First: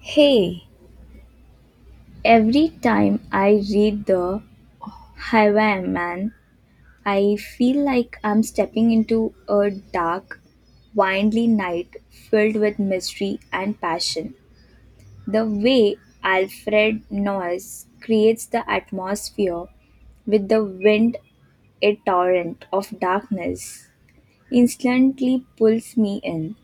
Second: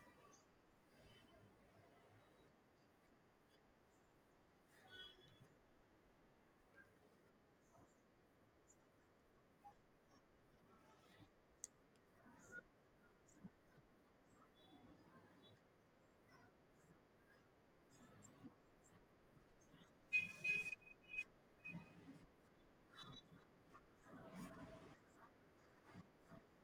Hey, every time I read the Highwayman, I feel like I'm stepping into a dark, windly night filled with mystery and passion. The way Alfred Noyes creates the atmosphere with the wind, a torrent of darkness, instantly pulls me in.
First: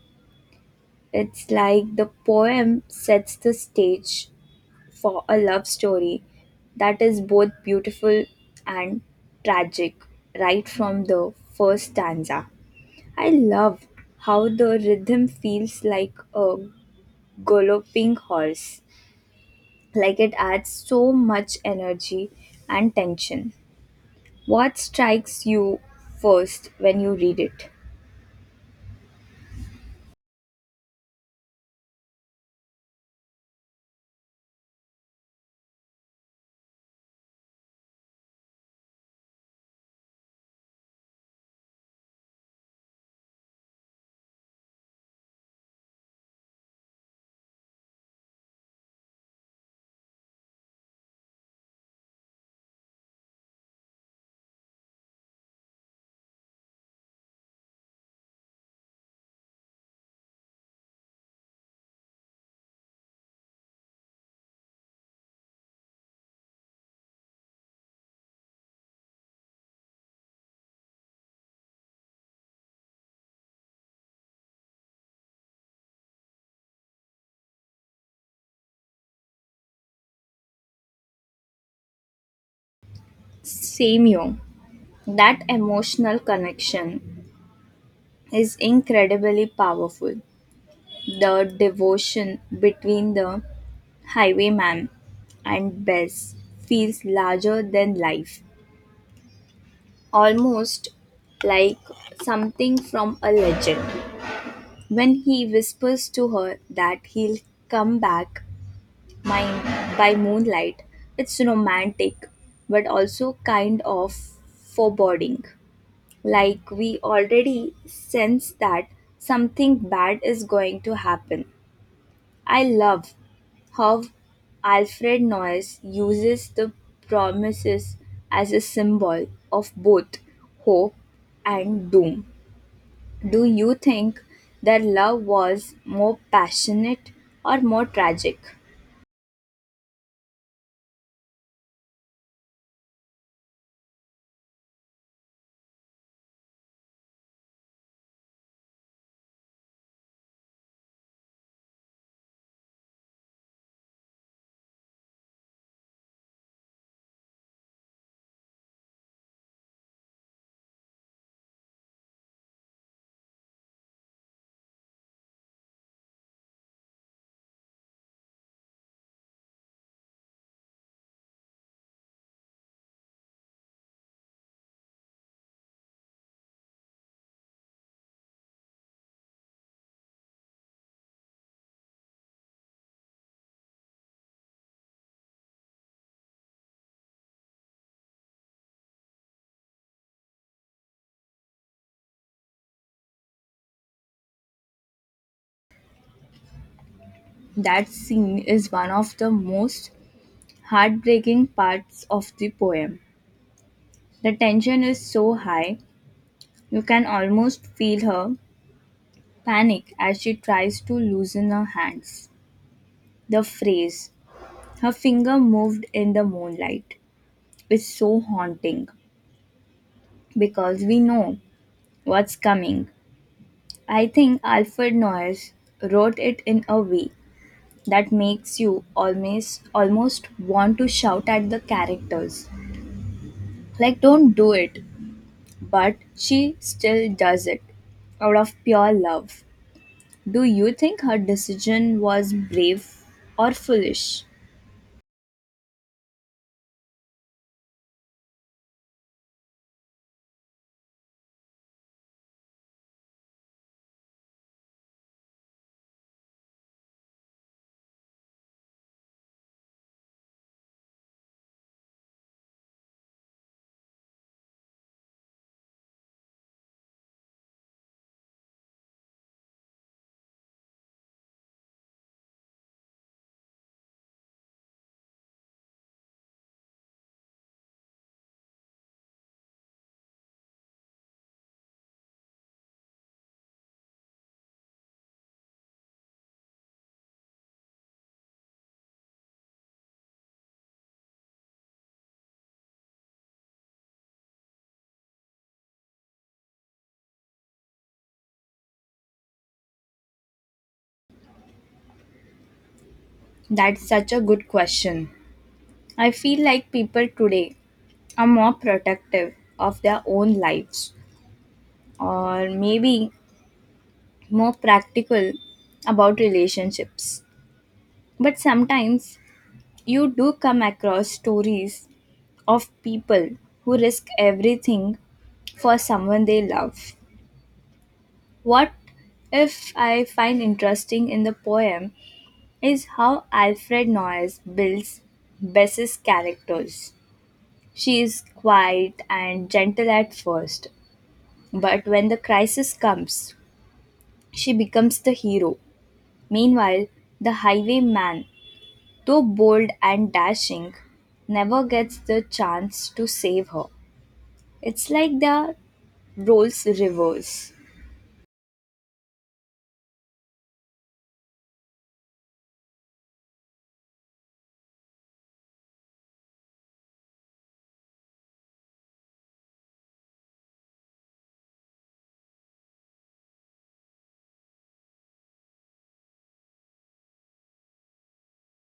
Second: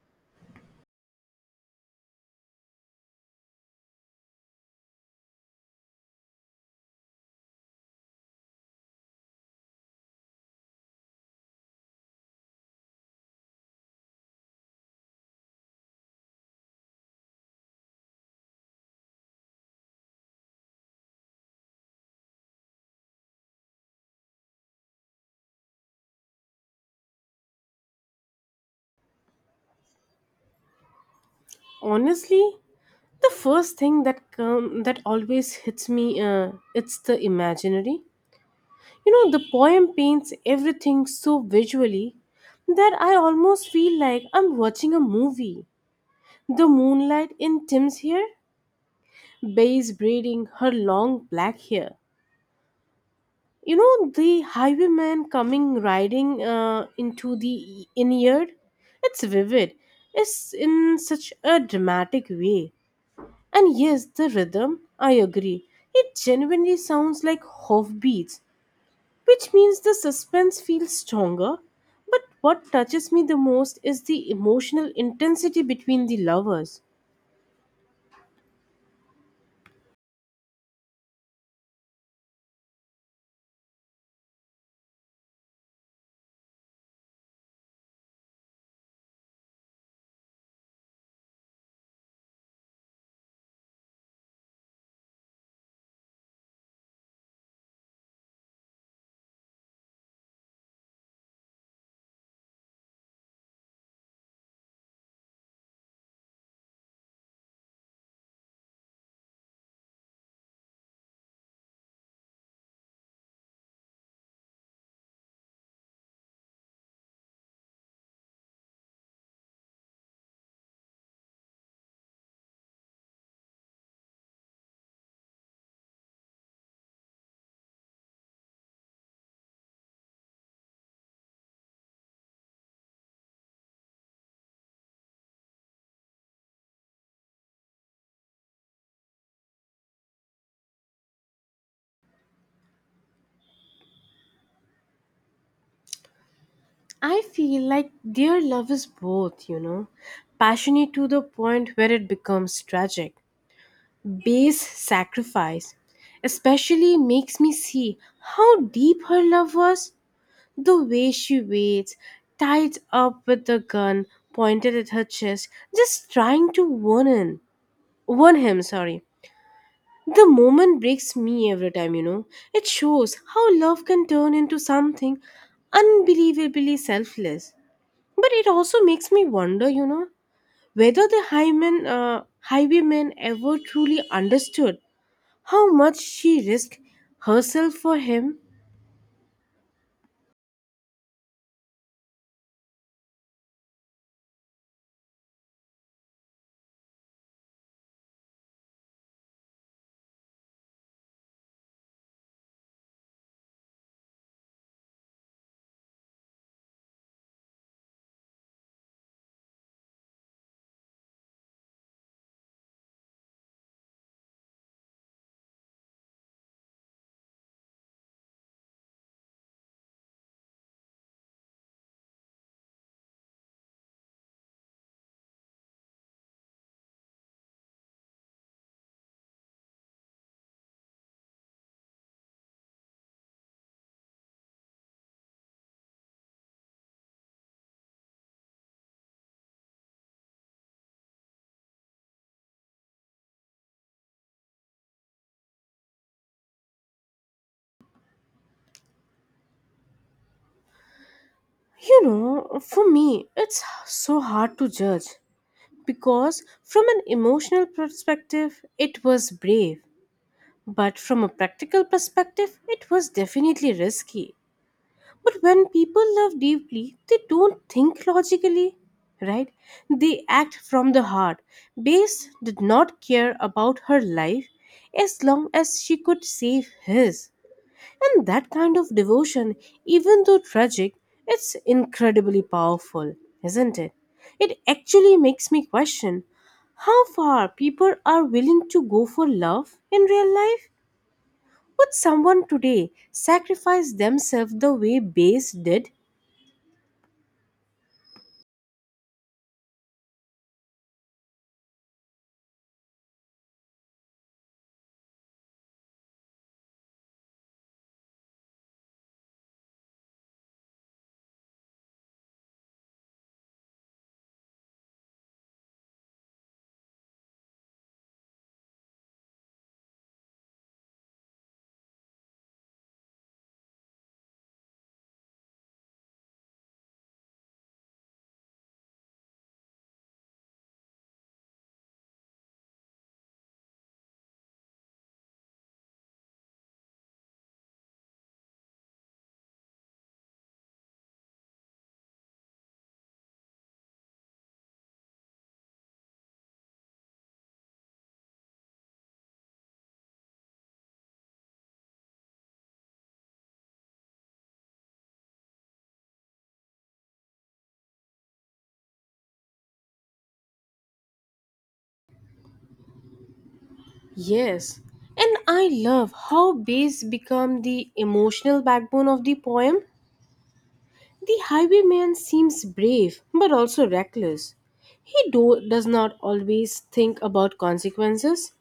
It's like the poem sets the stage for a love story that is both beautiful and tragic right from the first stanza. I love how the rhythm feels like a galloping horse, like it adds so much energy and tension. What strikes you first when you read it? Honestly, the first thing that always hits me it's the imaginary. You know, the poem paints everything so visually that I almost feel like I'm watching a movie. The moonlight in Tim's hair, Bae's braiding her long black hair. You know, the highwayman coming riding into the inn yard. It's vivid. It's in such a dramatic way. And yes, the rhythm, I agree. It genuinely sounds like hoofbeats, which means the suspense feels stronger. But what touches me the most is the emotional intensity between the lovers. Same you. That emotional connection is incredibly powerful. The devotion between the highwayman and Bess feels larger than life, almost like something from a legend. When he whispers to her that he'll come back my, by moonlight, it's romantic but also kind of foreboding. Like we already sense that something bad is going to happen. I love how Alfred Noyes uses the promises as a symbol of both hope and doom. Do you think their love was more passionate or more tragic? I feel like their love is both, you know, passionate to the point where it becomes tragic. Base sacrifice especially makes me see how deep her love was. The way she waits, tied up with the gun pointed at her chest, just trying to warn him. Warn him, sorry. The moment breaks me every time, you know. It shows how love can turn into something unbelievably selfless. But it also makes me wonder, you know, whether the highwayman ever truly understood how much she risked herself for him. That scene is one of the most heartbreaking parts of the poem. The tension is so high, you can almost feel her panic as she tries to loosen her hands. The phrase, her finger moved in the moonlight. It's so haunting because we know what's coming. I think Alfred Noyes wrote it in a way that makes you almost want to shout at the characters. Like don't do it, but she still does it out of pure love. Do you think her decision was brave or foolish? You know, for me, it's so hard to judge. Because from an emotional perspective it was brave, but from a practical perspective it was definitely risky. But when people love deeply they don't think logically, right? They act from the heart. Base did not care about her life as long as she could save his. And that kind of devotion, even though tragic, it's incredibly powerful, isn't it? It actually makes me question how far people are willing to go for love in real life. Would someone today sacrifice themselves the way Base did? That's such a good question. I feel like people today are more protective of their own lives or maybe more practical about relationships. But sometimes you do come across stories of people who risk everything for someone they love. What if I find interesting in the poem is how Alfred Noyes builds Bess's characters. She is quiet and gentle at first, but when the crisis comes, she becomes the hero. Meanwhile, the highwayman, though bold and dashing, never gets the chance to save her. It's like the roles reverse. Yes, and I love how Base become the emotional backbone of the poem. The highwayman seems brave but also reckless. Does not always think about consequences,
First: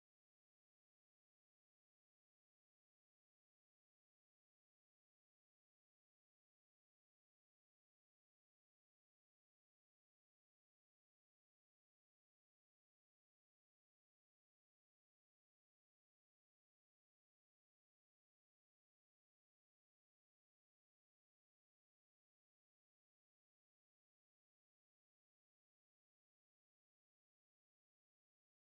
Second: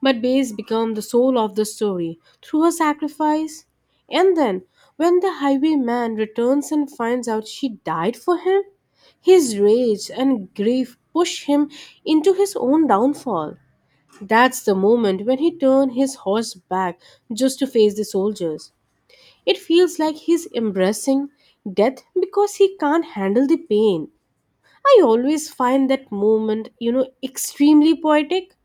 but Bayes becomes the soul of the story through her sacrifice. And then, when the highwayman returns and finds out she died for him, his rage and grief push him into his own downfall. That's the moment when he turns his horse back just to face the soldiers. It feels like he's embracing death because he can't handle the pain. I always find that moment, you know, extremely poetic.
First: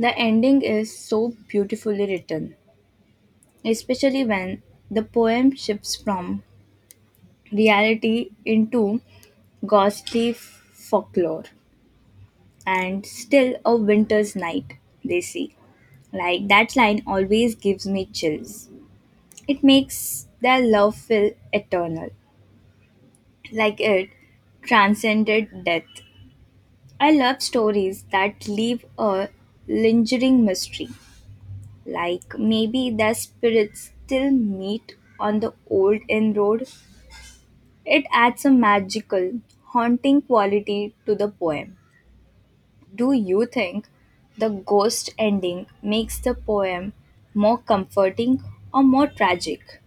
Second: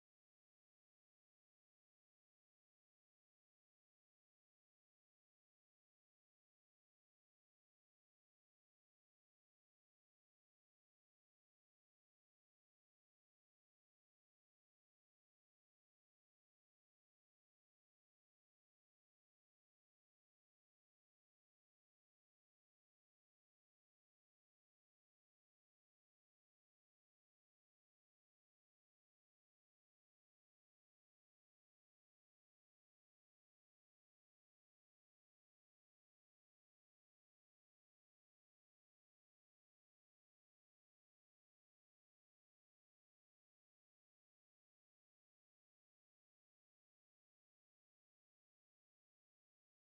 The ending is so beautifully written, especially when the poem shifts from reality into ghostly folklore and still a winter's night, they say. Like that line always gives me chills. It makes their love feel eternal, like it transcended death. I love stories that leave a lingering mystery, like maybe their spirits still meet on the old inn road. It adds a magical, haunting quality to the poem. Do you think the ghost ending makes the poem more comforting or more tragic?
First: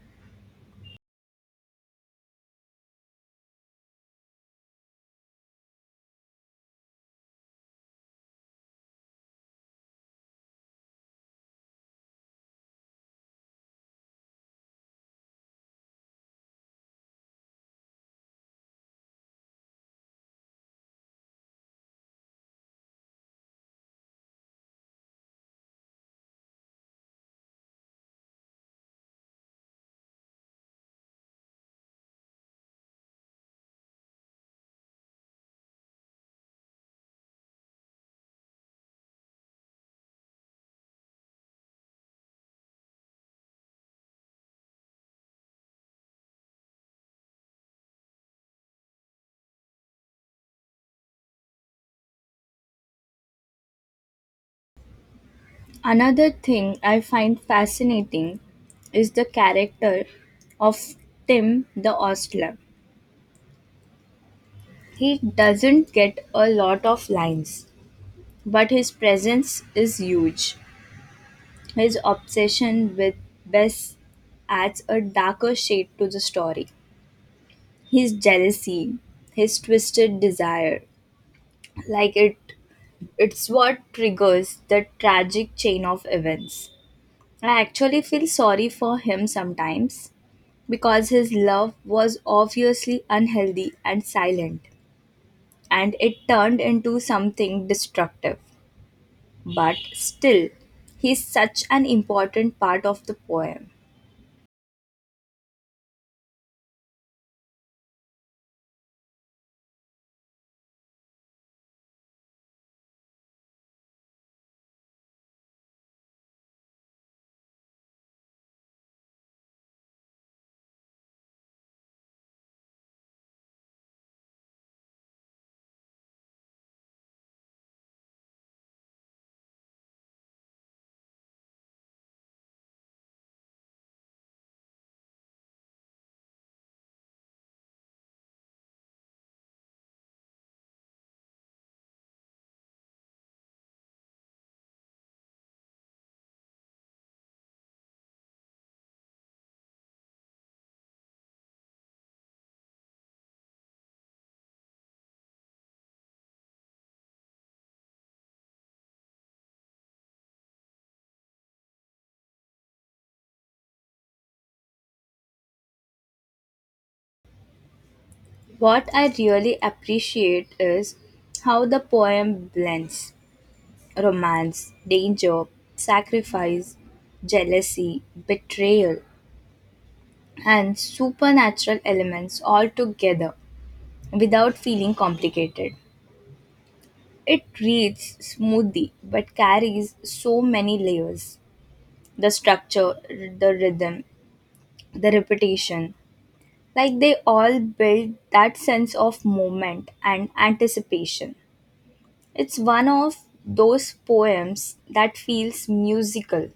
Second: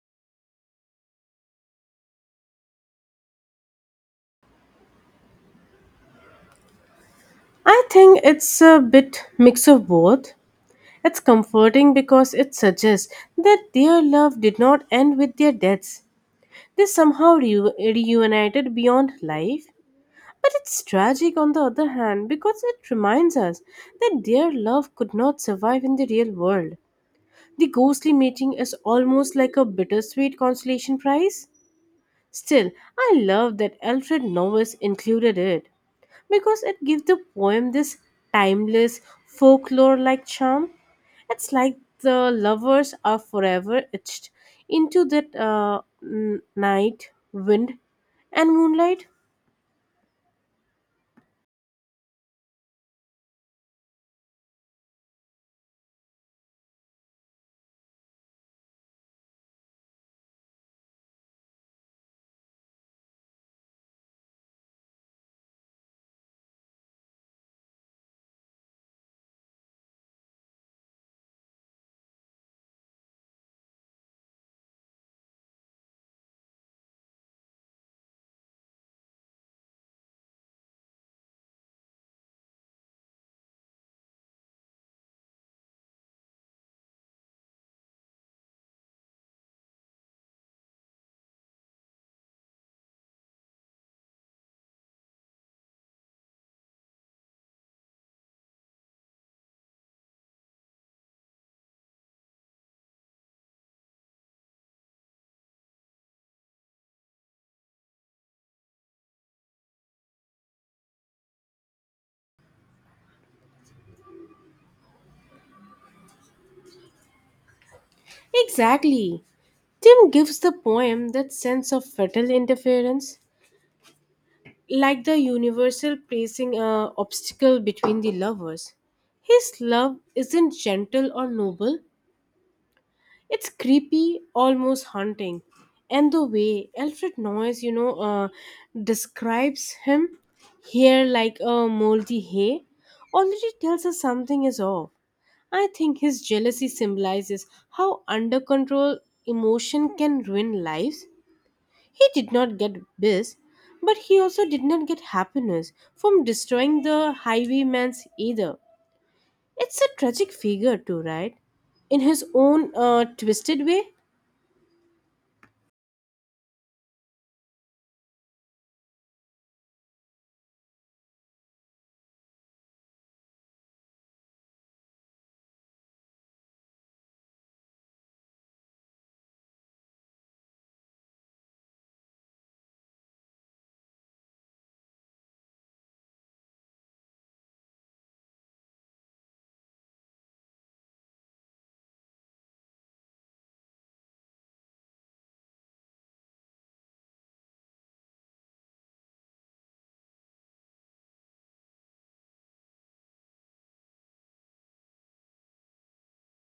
I think it's a bit mix of both. It's comforting because it suggests that their love did not end with their deaths. They somehow reunited beyond life. But it's tragic on the other hand because it reminds us that their love could not survive in the real world. The ghostly meeting is almost like a bittersweet consolation prize. Still, I love that Alfred Norris included it because it gives the poem this timeless, folklore like charm. It's like the lovers are forever etched into that night, wind, and moonlight. Another thing I find fascinating is the character of Tim the Ostler. He doesn't get a lot of lines, but his presence is huge. His obsession with Bess adds a darker shade to the story. His jealousy, his twisted desire, like it it's what triggers the tragic chain of events. I actually feel sorry for him sometimes because his love was obviously unhealthy and silent, and it turned into something destructive. But still, he's such an important part of the poem. Exactly. Tim gives the poem that sense of fatal interference, like the universal placing a obstacle between the lovers. His love isn't gentle or noble, it's creepy, almost haunting. And the way Alfred Noyes, you know, describes him here like a moldy hay already tells us something is off. I think his jealousy symbolizes how under control emotion can ruin lives. He did not get bliss, but he also did not get happiness from destroying the highwayman's either. It's a tragic figure, too, right? In his own twisted way? What I really appreciate is how the poem blends romance, danger, sacrifice, jealousy, betrayal, and supernatural elements all together without feeling complicated. It reads smoothly but carries so many layers: the structure, the rhythm, the repetition. Like they all build that sense of moment and anticipation. It's one of those poems that feels musical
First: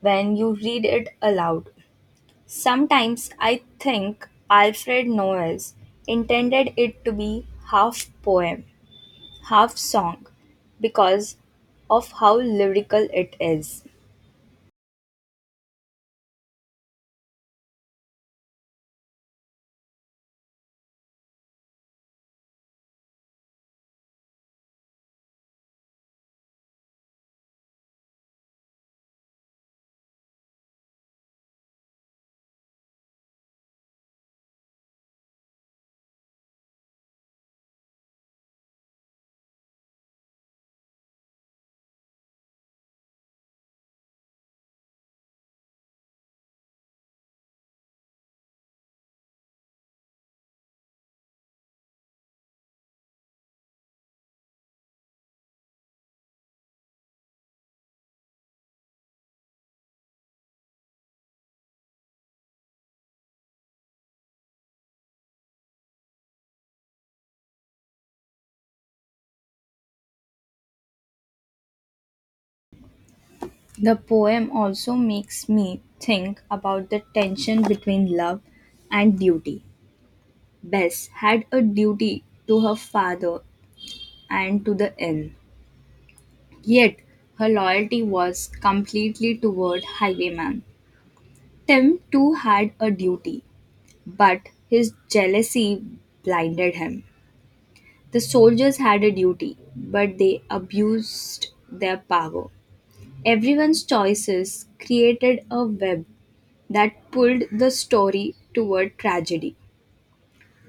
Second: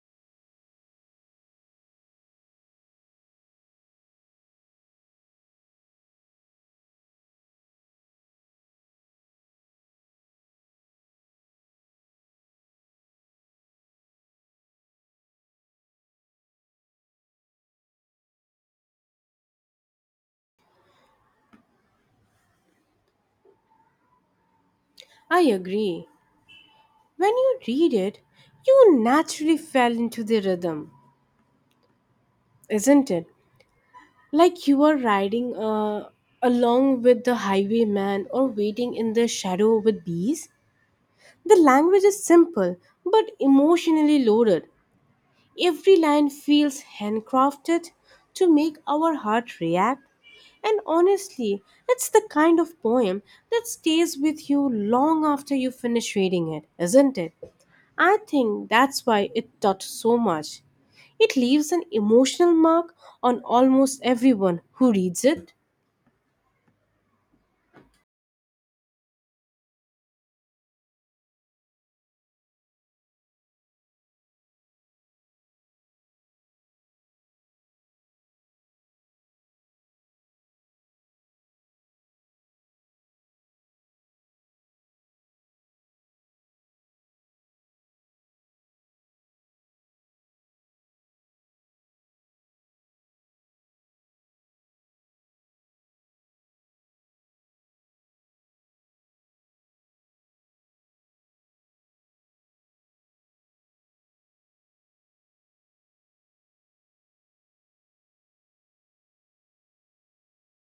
when you read it aloud. Sometimes I think Alfred Noel's intended it to be half poem half song because of how lyrical it is. I agree. When you read it, you naturally fell into the rhythm, isn't it? Like you are riding along with the highwayman or waiting in the shadow with bees. The language is simple but emotionally loaded. Every line feels handcrafted to make our heart react. And honestly, it's the kind of poem that stays with you long after you finish reading it, isn't it? I think that's why it taught so much. It leaves an emotional mark on almost everyone who reads it. The poem also makes me think about the tension between love and duty. Bess had a duty to her father and to the inn, yet her loyalty was completely toward Highwayman. Tim too had a duty, but his jealousy blinded him. The soldiers had a duty, but they abused their power. Everyone's choices created a web that pulled the story toward tragedy.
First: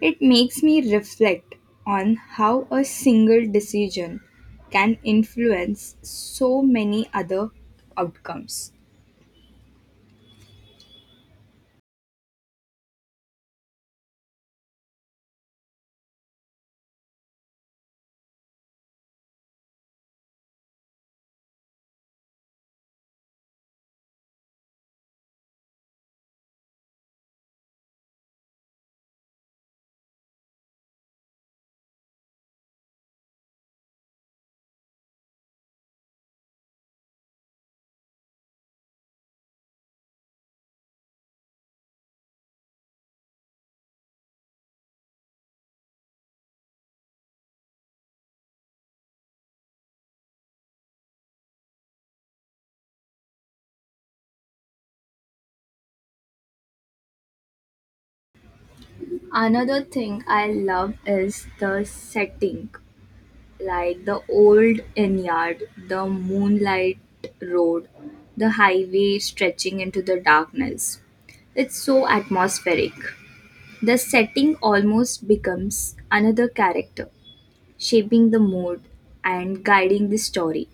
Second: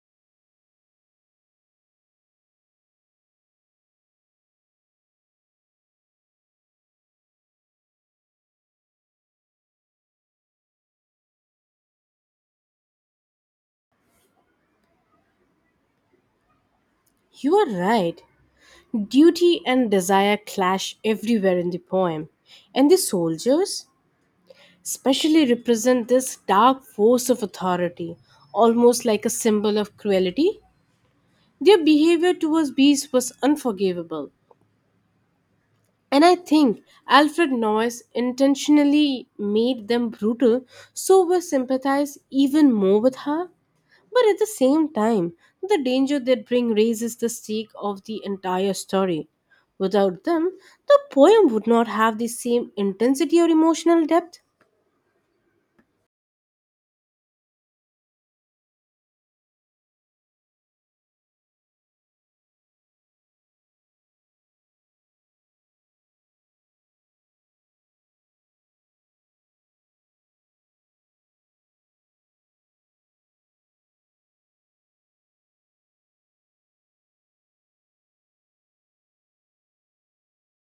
It makes me reflect on how a single decision can influence so many other outcomes. You are right. Duty and desire clash everywhere in the poem. And the soldiers? Especially represent this dark force of authority, almost like a symbol of cruelty. Their behavior towards bees was unforgivable. And I think Alfred Noyes intentionally made them brutal so we sympathize even more with her. But at the same time, the danger they bring raises the stake of the entire story. Without them, the poem would not have the same intensity or emotional depth. Another thing I love is the setting, like the old inn yard, the moonlight road, the highway stretching into the darkness. It's so atmospheric. The setting almost becomes another character, shaping the mood and guiding the story.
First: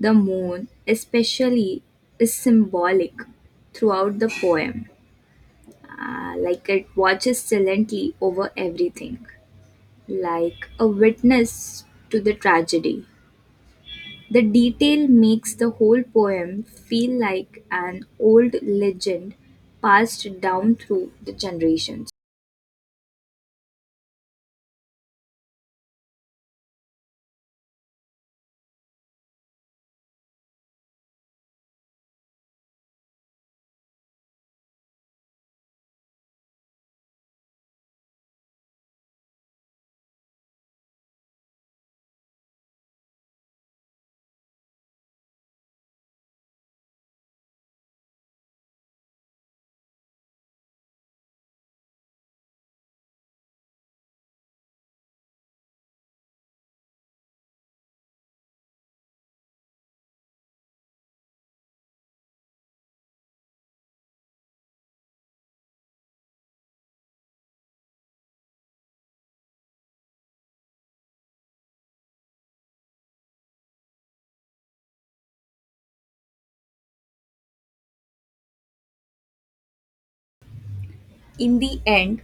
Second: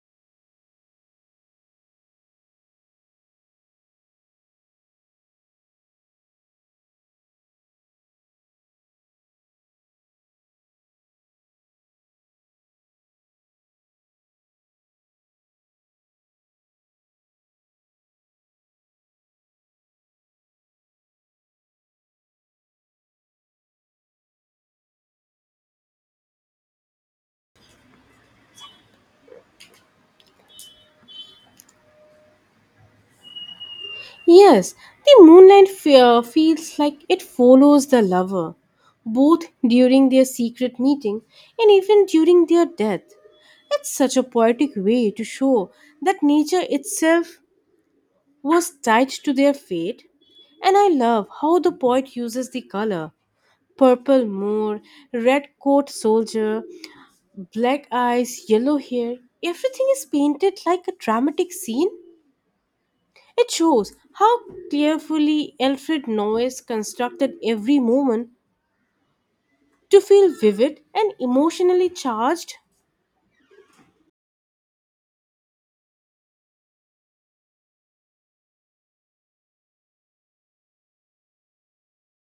The moon, especially, is symbolic throughout the poem, like it watches silently over everything, like a witness to the tragedy. The detail makes the whole poem feel like an old legend passed down through the generations. Yes, the moonlight fear feels like it follows the lover, both during their secret meeting and even during their death. It's such a poetic way to show that nature itself was tied to their fate. And I love how the poet uses the color purple moor, red coat soldier, black eyes, yellow hair. Everything is painted like a dramatic scene. It shows how carefully Alfred Noyes constructed every moment to feel vivid and emotionally charged. In the end,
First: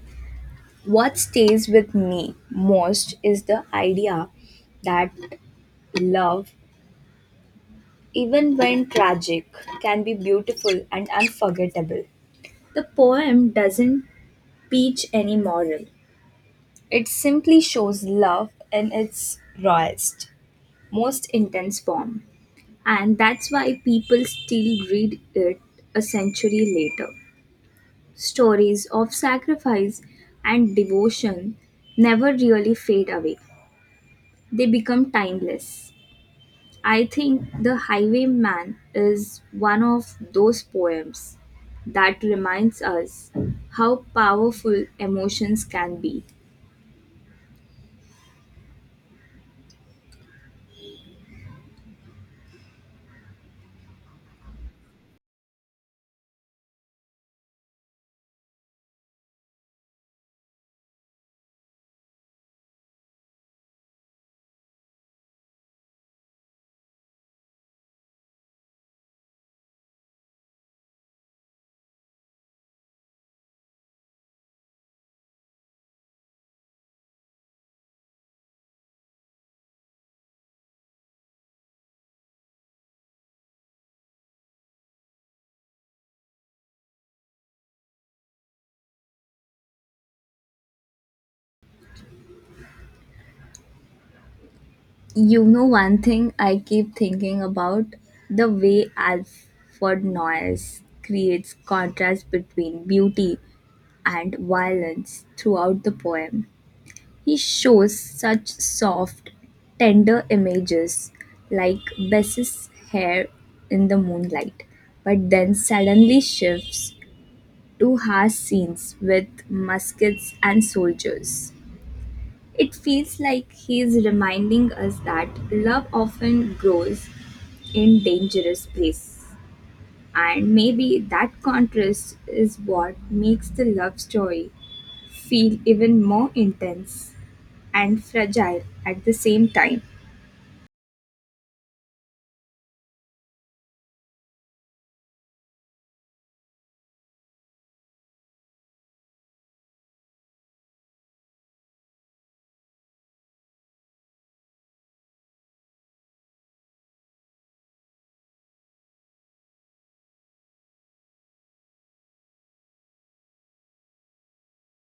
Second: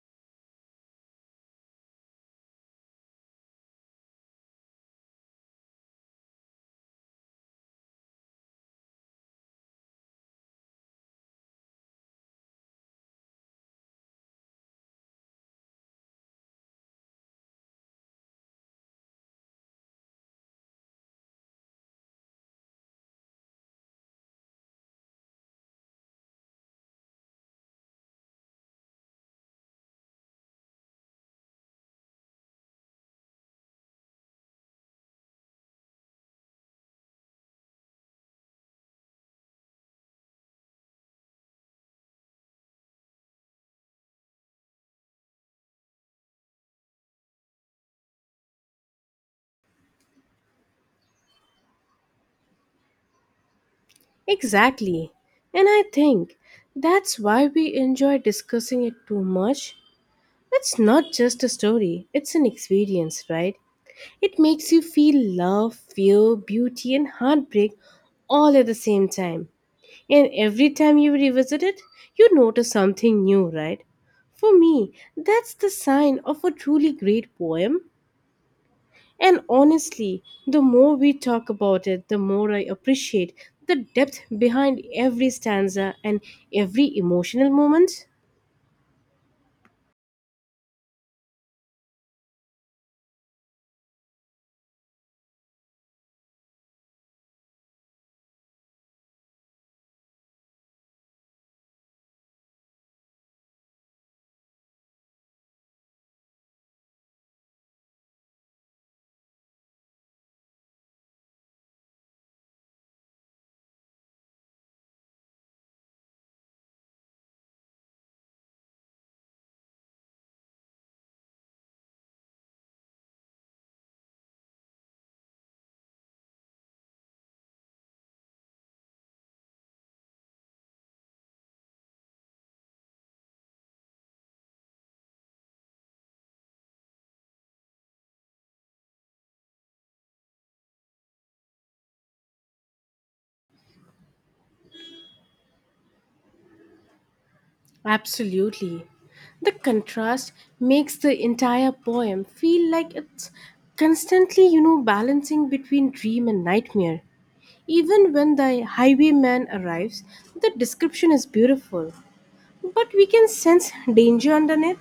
what stays with me most is the idea that love, even when tragic, can be beautiful and unforgettable. The poem doesn't preach any moral, it simply shows love in its rawest, most intense form. And that's why people still read it a century later. Stories of sacrifice and devotion never really fade away. They become timeless. I think The Highwayman is one of those poems that reminds us how powerful emotions can be. Exactly. And I think that's why we enjoy discussing it too much. It's not just a story, it's an experience, right? It makes you feel love, fear, beauty, and heartbreak all at the same time. And every time you revisit it, you notice something new, right? For me, that's the sign of a truly great poem. And honestly, the more we talk about it, the more I appreciate the depth behind every stanza and every emotional moment. You know, one thing I keep thinking about the way Alfred Noyes creates contrast between beauty and violence throughout the poem. He shows such soft, tender images, like Bess's hair in the moonlight, but then suddenly shifts to harsh scenes with muskets and soldiers. It feels like he is reminding us that love often grows in dangerous places, and maybe that contrast is what makes the love story feel even more intense and fragile at the same time. Absolutely. The contrast makes the entire poem feel like it's constantly, you know, balancing between dream and nightmare. Even when the highwayman arrives, the description is beautiful, but we can sense danger underneath.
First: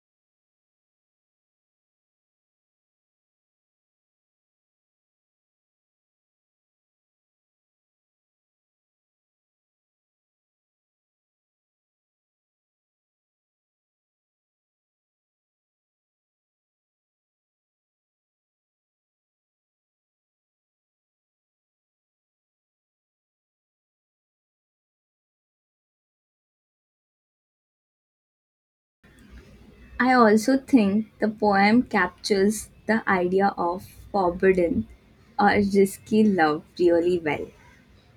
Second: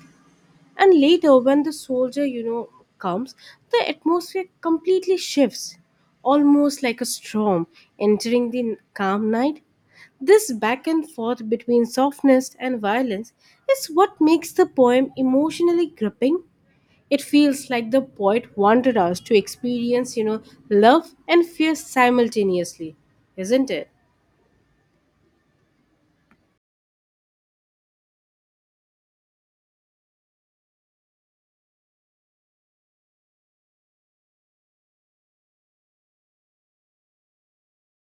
And later, when the soldier, you know, comes, the atmosphere completely shifts, almost like a storm entering the calm night. This back and forth between softness and violence is what makes the poem emotionally gripping. It feels like the poet wanted us to experience, you know, love and fear simultaneously, isn't it? I also think the poem captures the idea of forbidden or risky love really well.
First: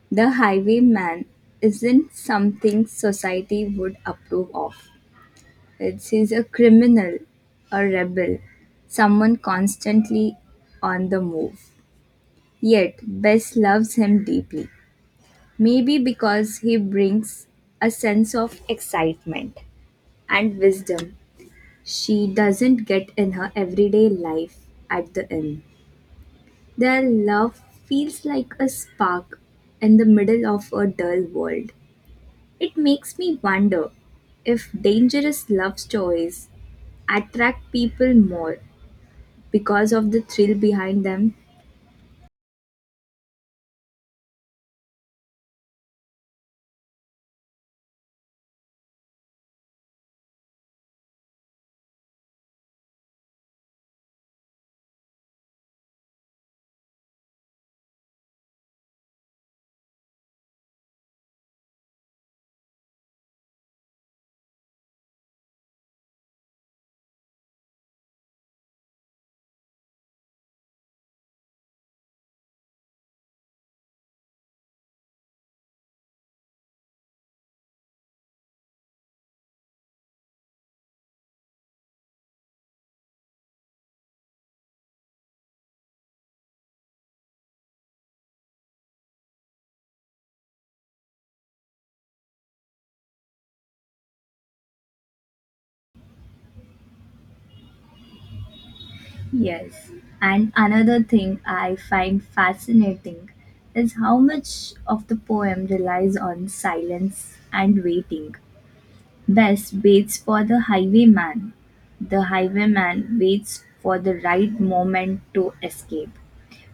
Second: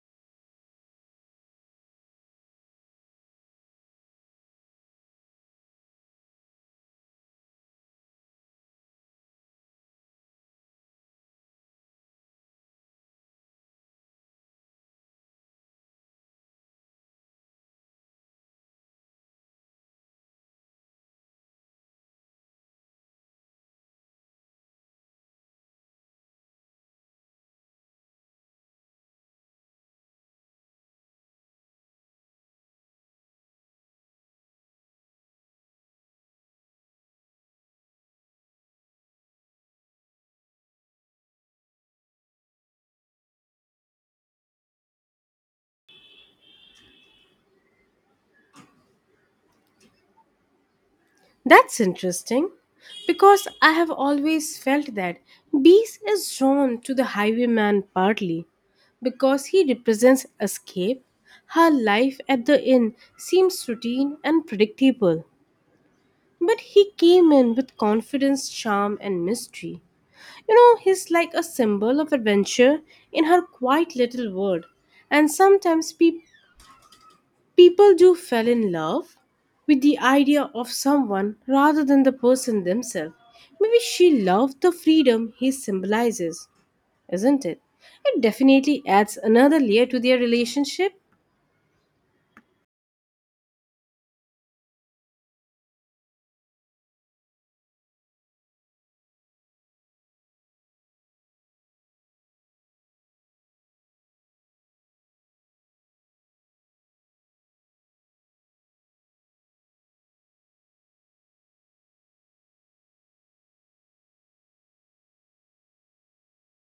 The highwayman isn't something society would approve of. It's he's a criminal, a rebel, someone constantly on the move. Yet Bess loves him deeply. Maybe because he brings a sense of excitement and wisdom she doesn't get in her everyday life at the inn. Their love feels like a spark in the middle of a dull world. It makes me wonder if dangerous love stories attract people more because of the thrill behind them. That's interesting because I have always felt that Beast is drawn to the highwayman partly because he represents escape. Her life at the inn seems routine and predictable, but he came in with confidence, charm, and mystery. You know, he's like a symbol of adventure in her quiet little world. And sometimes people do fall in love with the idea of someone rather than the person themselves. Maybe she loved the freedom he symbolizes, isn't it? It definitely adds another layer to their relationship. Yes. And another thing I find fascinating is how much of the poem relies on silence and waiting. Bess waits for the highwayman. The highwayman waits for the right moment to escape.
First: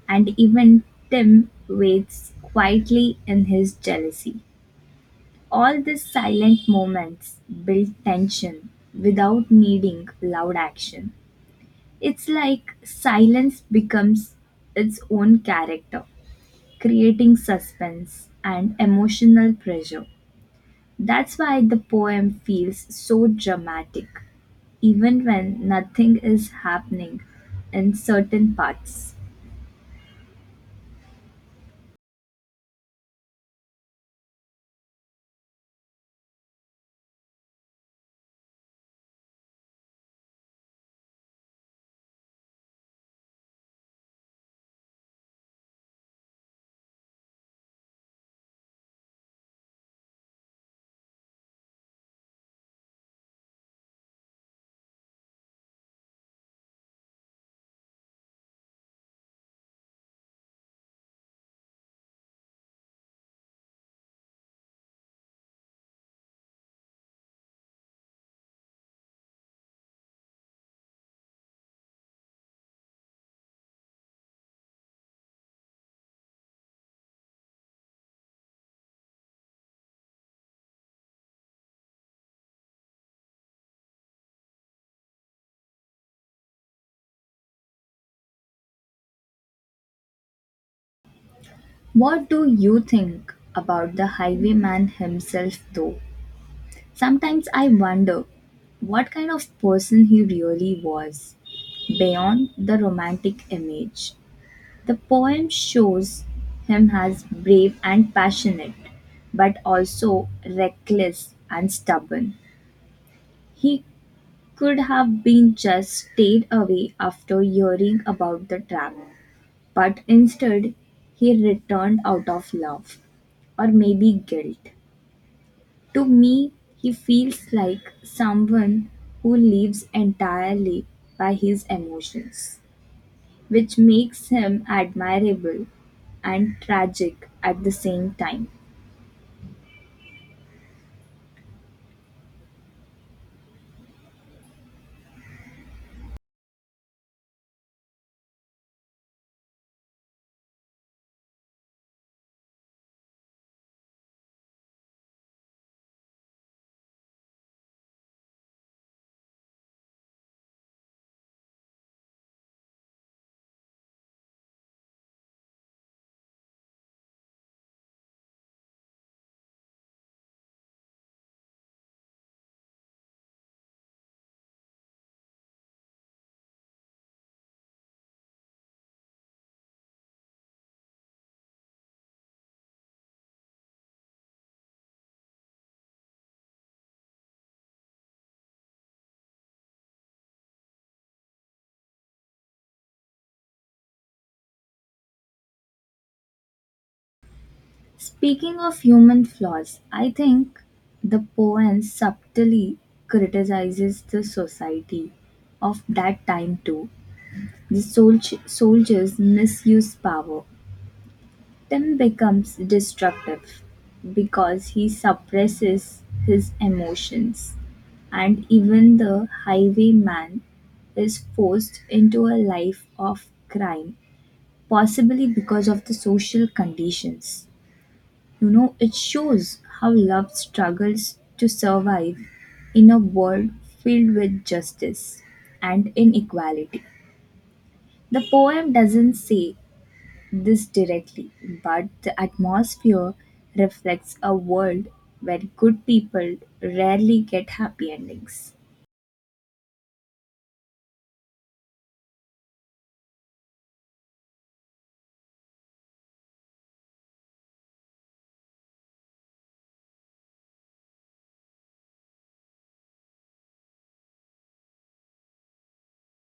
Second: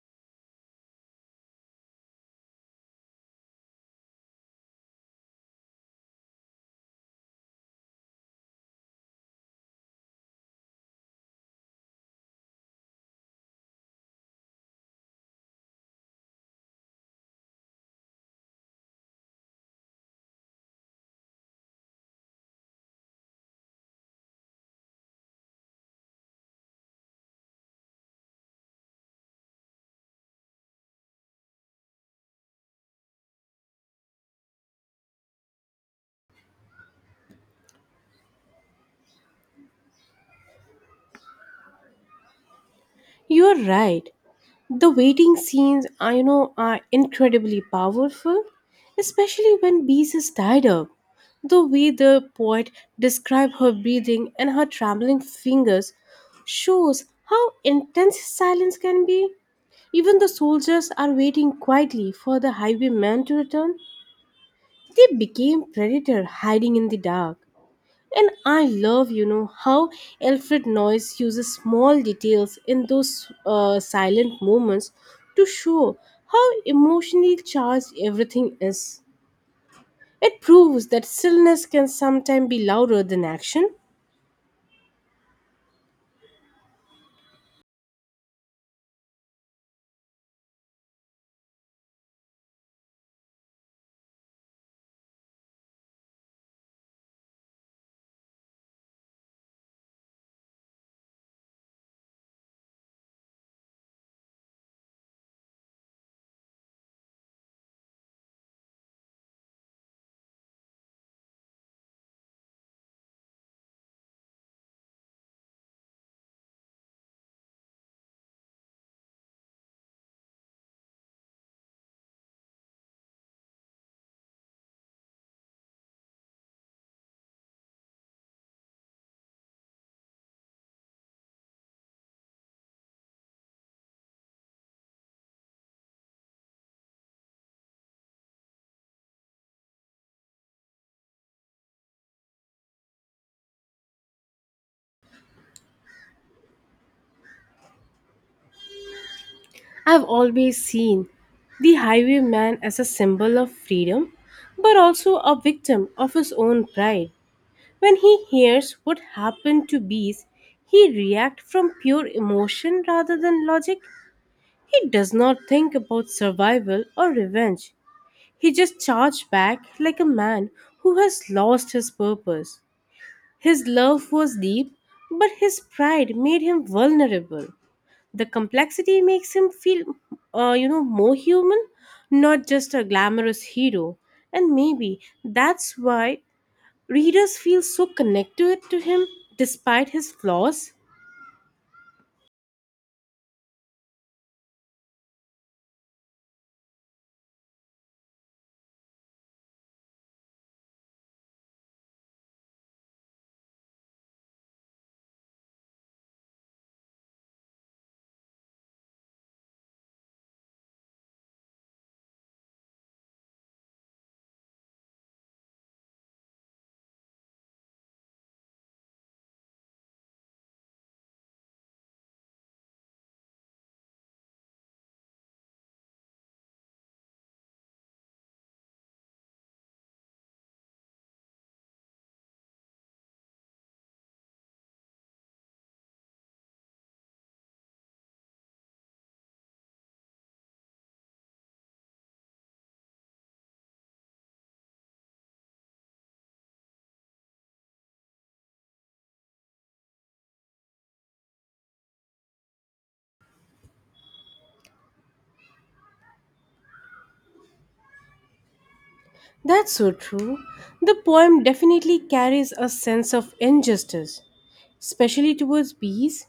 And even Tim waits quietly in his jealousy. All these silent moments build tension without needing loud action. It's like silence becomes its own character, creating suspense and emotional pressure. That's why the poem feels so dramatic, even when nothing is happening in certain parts. You're right. The waiting scenes are, you know, are incredibly powerful, especially when Bees is tied up. The way the poet describes her breathing and her trembling fingers shows how intense silence can be. Even the soldiers are waiting quietly for the highwayman to return. They became predator hiding in the dark. And I love, you know, how Alfred Noyce uses small details in those silent moments to show how emotionally charged everything is. It proves that stillness can sometimes be louder than action. What do you think about the highwayman himself, though? Sometimes I wonder what kind of person he really was, beyond the romantic image. The poem shows him as brave and passionate, but also reckless and stubborn. He could have been just stayed away after hearing about the trap, but instead he returned out of love or maybe guilt. To me, he feels like someone who lives entirely by his emotions, which makes him admirable and tragic at the same time. I've always seen the highwayman as a symbol of freedom, but also a victim of his own pride. When he hears what happened to bees, he reacts from pure emotion rather than logic. He does not think about survival or revenge. He just charged back like a man who has lost his purpose. His love was deep, but his pride made him vulnerable. The complexity makes him feel, you know, more human, not just a glamorous hero. And maybe that's why readers feel so connected to him despite his flaws. Speaking of human flaws, I think the poem subtly criticizes the society of that time too. The soldiers misuse power. Tim becomes destructive because he suppresses his emotions, and even the highwayman is forced into a life of crime, possibly because of the social conditions. You know, it shows how love struggles to survive in a world filled with justice and inequality. The poem doesn't say this directly, but the atmosphere reflects a world where good people rarely get happy endings. That's so true. The poem definitely carries a sense of injustice, especially towards bees.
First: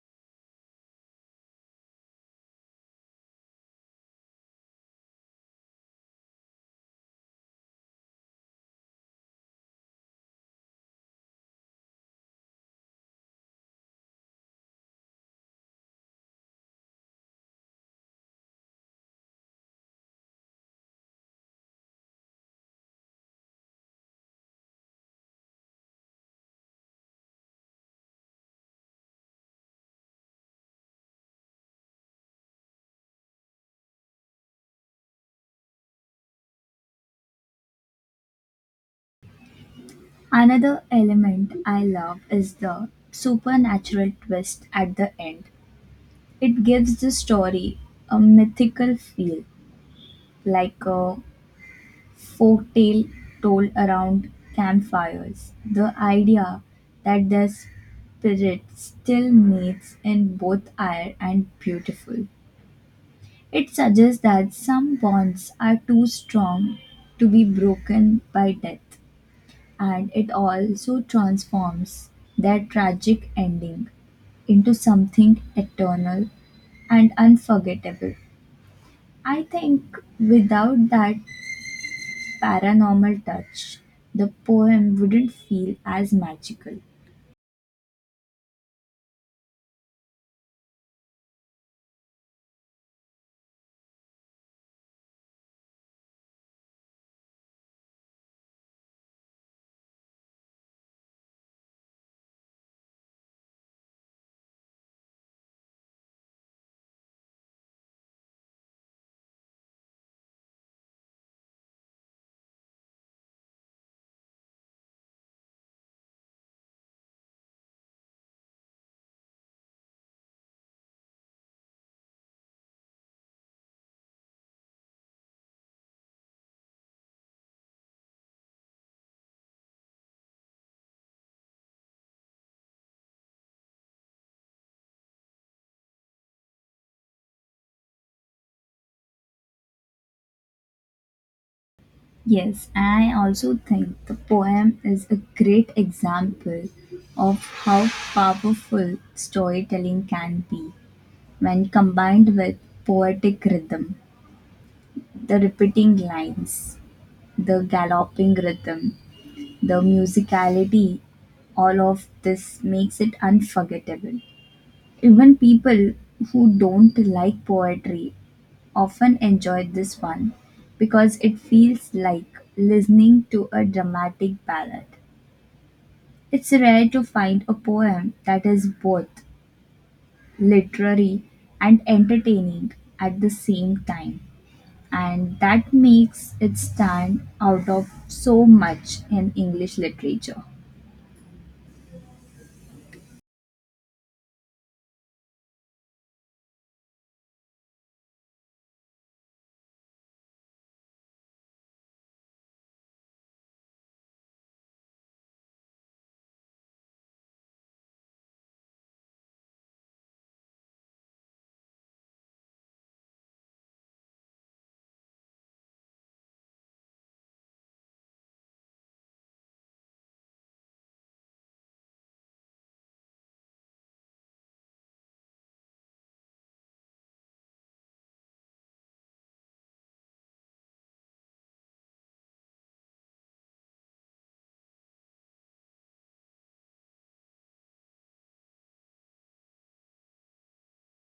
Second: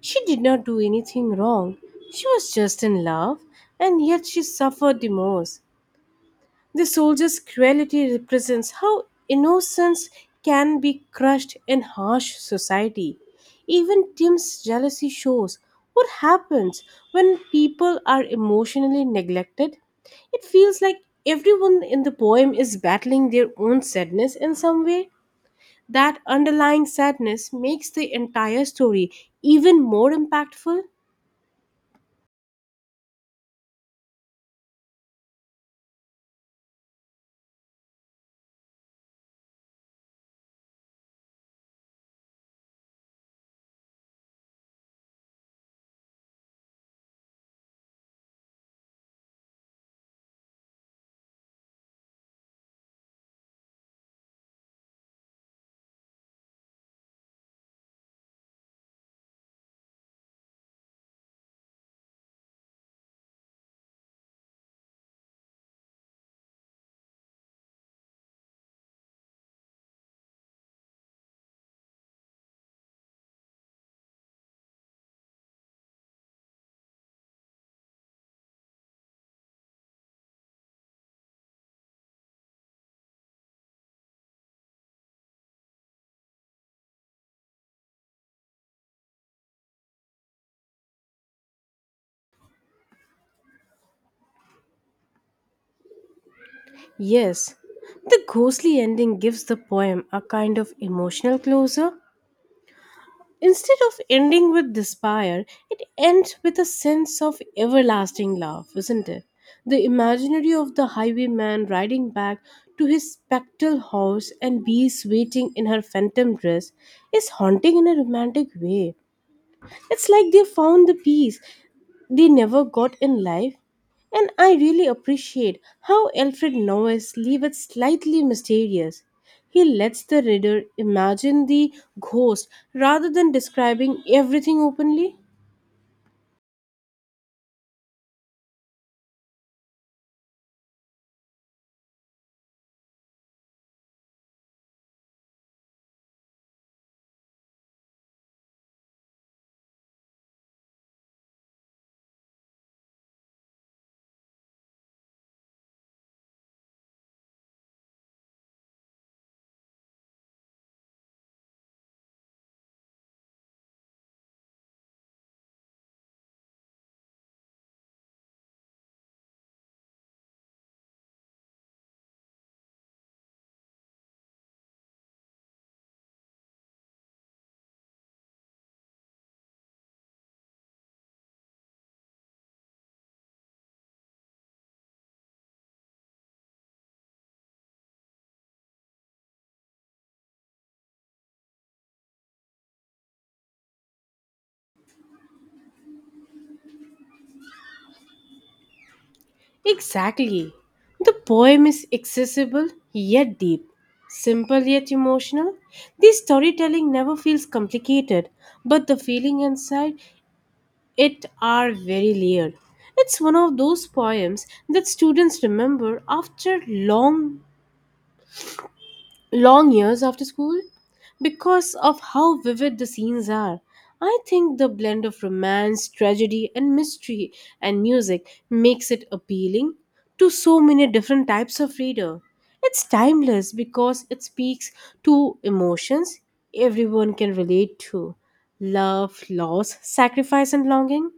She did not do anything wrong. She was just in love, and yet she suffered the most. The soldier's cruelty represents how innocence can be crushed in harsh society. Even Tim's jealousy shows what happens when people are emotionally neglected. It feels like everyone in the poem is battling their own sadness in some way. That underlying sadness makes the entire story even more impactful. Another element I love is the supernatural twist at the end. It gives the story a mythical feel, like a folktale told around campfires, the idea that their spirit still meets in both air and beautiful. It suggests that some bonds are too strong to be broken by death, and it also transforms their tragic ending into something eternal and unforgettable. I think without that paranormal touch, the poem wouldn't feel as magical. Yes, the ghostly ending gives the poem a kind of emotional closure. Instead of ending with despair, it ends with a sense of everlasting love, isn't it? The imaginary of the highwayman riding back to his spectral house and bees waiting in her phantom dress is haunting in a romantic way. It's like they found the peace they never got in life. And I really appreciate how Alfred Norris leaves it slightly mysterious. He lets the reader imagine the ghost rather than describing everything openly. Yes, I also think the poem is a great example of how powerful storytelling can be when combined with poetic rhythm, the repeating lines, the galloping rhythm, the musicality, all of this makes it unforgettable. Even people who don't like poetry often enjoy this one because it feels like listening to a dramatic ballad. It's rare to find a poem that is both literary and entertaining at the same time, and that makes it stand out of so much in English literature. Exactly. The poem is accessible yet deep, simple yet emotional. The storytelling never feels complicated, but the feeling inside it are very layered. It's one of those poems that students remember after long years after school because of how vivid the scenes are. I think the blend of romance, tragedy and mystery and music makes it appealing to so many different types of reader. It's timeless because it speaks to emotions everyone can relate to love, loss, sacrifice and longing.